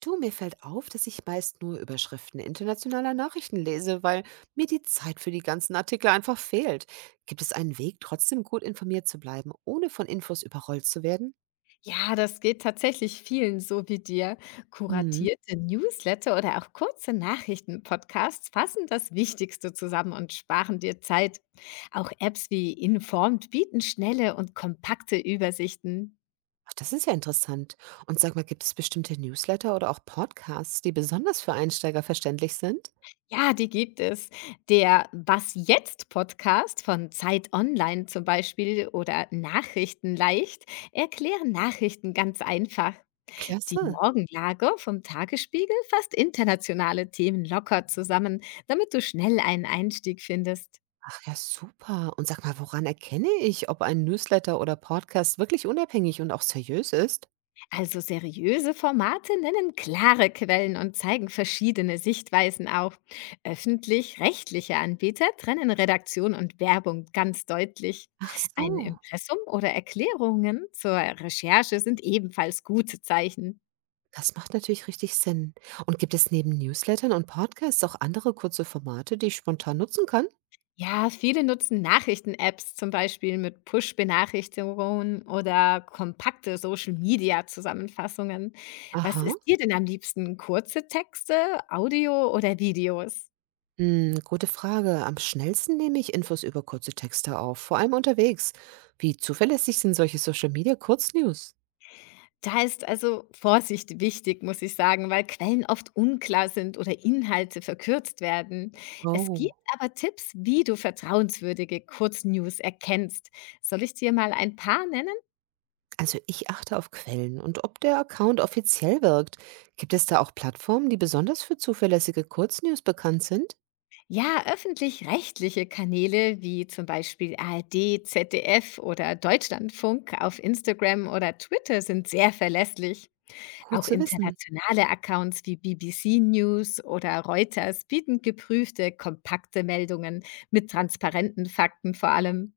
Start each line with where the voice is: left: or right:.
right: Du, mir fällt auf, dass ich meist nur Überschriften internationaler Nachrichten lese, weil mir die Zeit für die ganzen Artikel einfach fehlt. Gibt es einen Weg, trotzdem gut informiert zu bleiben, ohne von Infos überrollt zu werden?
left: Ja, das geht tatsächlich vielen so wie dir.
right: Hm,
left: Kuratierte Newsletter oder auch kurze Nachrichtenpodcasts fassen das Wichtigste zusammen und sparen dir Zeit. Auch Apps wie Informed bieten schnelle und kompakte Übersichten.
right: ach, das ist ja interessant. Und sag mal, gibt es bestimmte Newsletter oder auch Podcasts, die besonders für Einsteiger verständlich sind?
left: Ja, die gibt es. Der Was jetzt Podcast von Zeit Online zum Beispiel oder Nachrichten leicht erklären Nachrichten ganz einfach. Die
right: Klasse.
left: Morgenlage vom Tagesspiegel fasst internationale Themen locker zusammen, damit du schnell einen Einstieg findest.
right: Ach ja, super. Und sag mal, woran erkenne ich, ob ein Newsletter oder Podcast wirklich unabhängig und auch seriös ist?
left: Also seriöse Formate nennen klare Quellen und zeigen verschiedene Sichtweisen auf. Öffentlich-rechtliche Anbieter trennen Redaktion und Werbung ganz deutlich.
right: Ach
left: Ein
right: so.
left: Impressum oder Erklärungen zur Recherche sind ebenfalls gute Zeichen.
right: Das macht natürlich richtig Sinn. Und gibt es neben Newslettern und Podcasts auch andere kurze Formate, die ich spontan nutzen kann?
left: Ja, viele nutzen Nachrichten-Apps, zum Beispiel mit Push-Benachrichtigungen oder kompakte Social-Media-Zusammenfassungen. Was
right: Aha.
left: ist dir denn am liebsten? Kurze Texte, Audio oder Videos?
right: Hm, gute Frage. Am schnellsten nehme ich Infos über kurze Texte auf, vor allem unterwegs. Wie zuverlässig sind solche Social Media Kurznews?
left: Da ist also Vorsicht wichtig, muss ich sagen, weil Quellen oft unklar sind oder Inhalte verkürzt werden. Es gibt
right: Oh.
left: aber Tipps, wie du vertrauenswürdige Kurznews erkennst. Soll ich dir mal ein paar nennen?
right: Also ich achte auf Quellen und ob der Account offiziell wirkt. Gibt es da auch Plattformen, die besonders für zuverlässige Kurznews bekannt sind?
left: Ja, öffentlich-rechtliche Kanäle wie zum Beispiel ARD, ZDF oder Deutschlandfunk auf Instagram oder Twitter sind sehr verlässlich.
right: Gut
left: Auch
right: zu wissen.
left: internationale Accounts wie BBC News oder Reuters bieten geprüfte, kompakte Meldungen mit transparenten Fakten vor allem.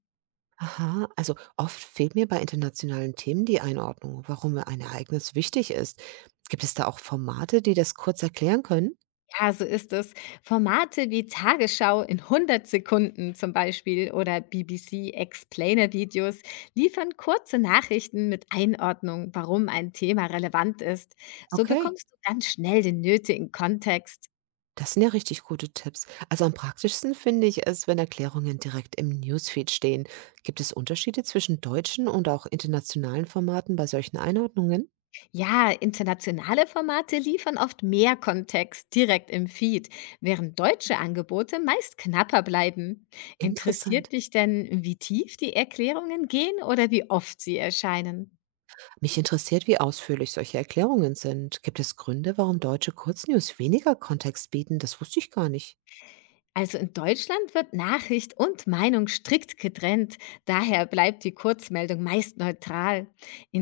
right: Aha, also oft fehlt mir bei internationalen Themen die Einordnung, warum mir ein Ereignis wichtig ist. Gibt es da auch Formate, die das kurz erklären können?
left: Ja, so ist es. Formate wie Tagesschau in 100 Sekunden zum Beispiel oder BBC Explainer-Videos liefern kurze Nachrichten mit Einordnung, warum ein Thema relevant ist. So
right: Okay,
left: bekommst du ganz schnell den nötigen Kontext.
right: das sind ja richtig gute Tipps. Also am praktischsten finde ich es, wenn Erklärungen direkt im Newsfeed stehen. Gibt es Unterschiede zwischen deutschen und auch internationalen Formaten bei solchen Einordnungen?
left: Ja, internationale Formate liefern oft mehr Kontext direkt im Feed, während deutsche Angebote meist knapper bleiben.
right: Interessant.
left: Interessiert dich denn, wie tief die Erklärungen gehen oder wie oft sie erscheinen?
right: Mich interessiert, wie ausführlich solche Erklärungen sind. Gibt es Gründe, warum deutsche Kurznews weniger Kontext bieten? Das wusste ich gar nicht.
left: Also in Deutschland wird Nachricht und Meinung strikt getrennt, daher bleibt die Kurzmeldung meist neutral.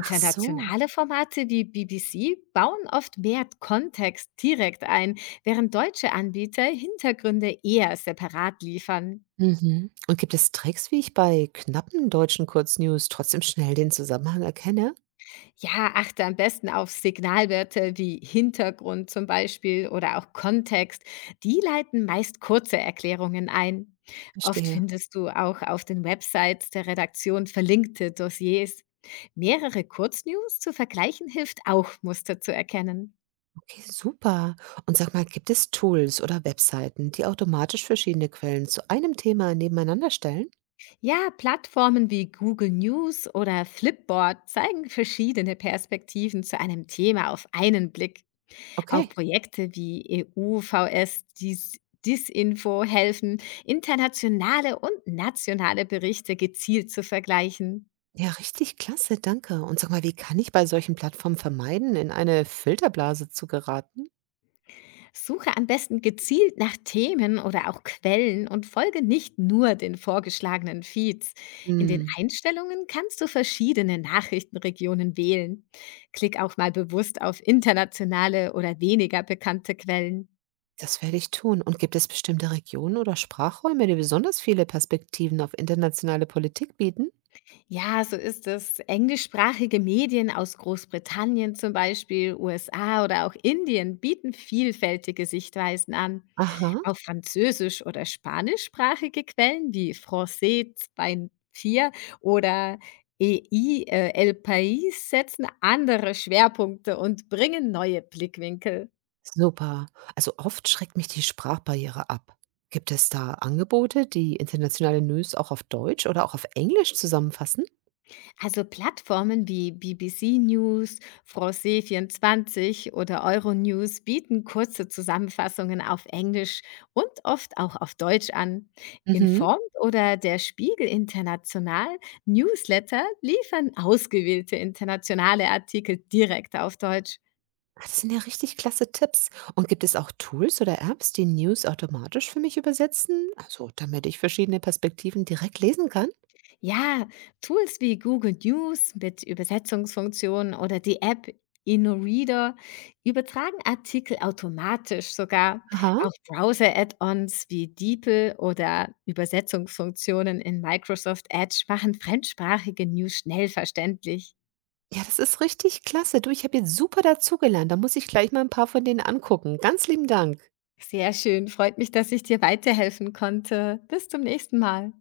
right: Ach so.
left: Formate wie BBC bauen oft mehr Kontext direkt ein, während deutsche Anbieter Hintergründe eher separat liefern.
right: Mhm. Und gibt es Tricks, wie ich bei knappen deutschen Kurznews trotzdem schnell den Zusammenhang erkenne?
left: Ja, achte am besten auf Signalwörter wie Hintergrund zum Beispiel oder auch Kontext. Die leiten meist kurze Erklärungen ein. Oft
right: Verstehe.
left: findest du auch auf den Websites der Redaktion verlinkte Dossiers. Mehrere Kurznews zu vergleichen hilft auch, Muster zu erkennen.
right: Okay, super. Und sag mal, gibt es Tools oder Webseiten, die automatisch verschiedene Quellen zu einem Thema nebeneinander stellen?
left: Ja, Plattformen wie Google News oder Flipboard zeigen verschiedene Perspektiven zu einem Thema auf einen Blick. Auch
right: Okay.
left: Projekte wie EU-VS Disinfo helfen, internationale und nationale Berichte gezielt zu vergleichen.
right: Ja, richtig klasse, danke. Und sag mal, wie kann ich bei solchen Plattformen vermeiden, in eine Filterblase zu geraten?
left: Suche am besten gezielt nach Themen oder auch Quellen und folge nicht nur den vorgeschlagenen Feeds. In den
right: Hm,
left: Einstellungen kannst du verschiedene Nachrichtenregionen wählen. Klick auch mal bewusst auf internationale oder weniger bekannte Quellen.
right: das werde ich tun. Und gibt es bestimmte Regionen oder Sprachräume, die besonders viele Perspektiven auf internationale Politik bieten?
left: Ja, so ist es. Englischsprachige Medien aus Großbritannien zum Beispiel, USA oder auch Indien bieten vielfältige Sichtweisen an.
right: Aha.
left: Auch französisch- oder spanischsprachige Quellen wie Français 24 oder EI El País setzen andere Schwerpunkte und bringen neue Blickwinkel.
right: Super. Also oft schreckt mich die Sprachbarriere ab. Gibt es da Angebote, die internationale News auch auf Deutsch oder auch auf Englisch zusammenfassen?
left: Also Plattformen wie BBC News, France24 oder Euronews bieten kurze Zusammenfassungen auf Englisch und oft auch auf Deutsch an.
right: Mhm.
left: Informed oder der Spiegel International Newsletter liefern ausgewählte internationale Artikel direkt auf Deutsch.
right: Ah, das sind ja richtig klasse Tipps. Und gibt es auch Tools oder Apps, die News automatisch für mich übersetzen? Also, damit ich verschiedene Perspektiven direkt lesen kann?
left: Ja, Tools wie Google News mit Übersetzungsfunktionen oder die App InnoReader übertragen Artikel automatisch sogar.
right: Aha.
left: Auch Browser-Add-ons wie DeepL oder Übersetzungsfunktionen in Microsoft Edge machen fremdsprachige News schnell verständlich.
right: Ja, das ist richtig klasse. Du, ich habe jetzt super dazugelernt. Da muss ich gleich mal ein paar von denen angucken. Ganz lieben Dank.
left: Sehr schön, freut mich, dass ich dir weiterhelfen konnte. Bis zum nächsten Mal.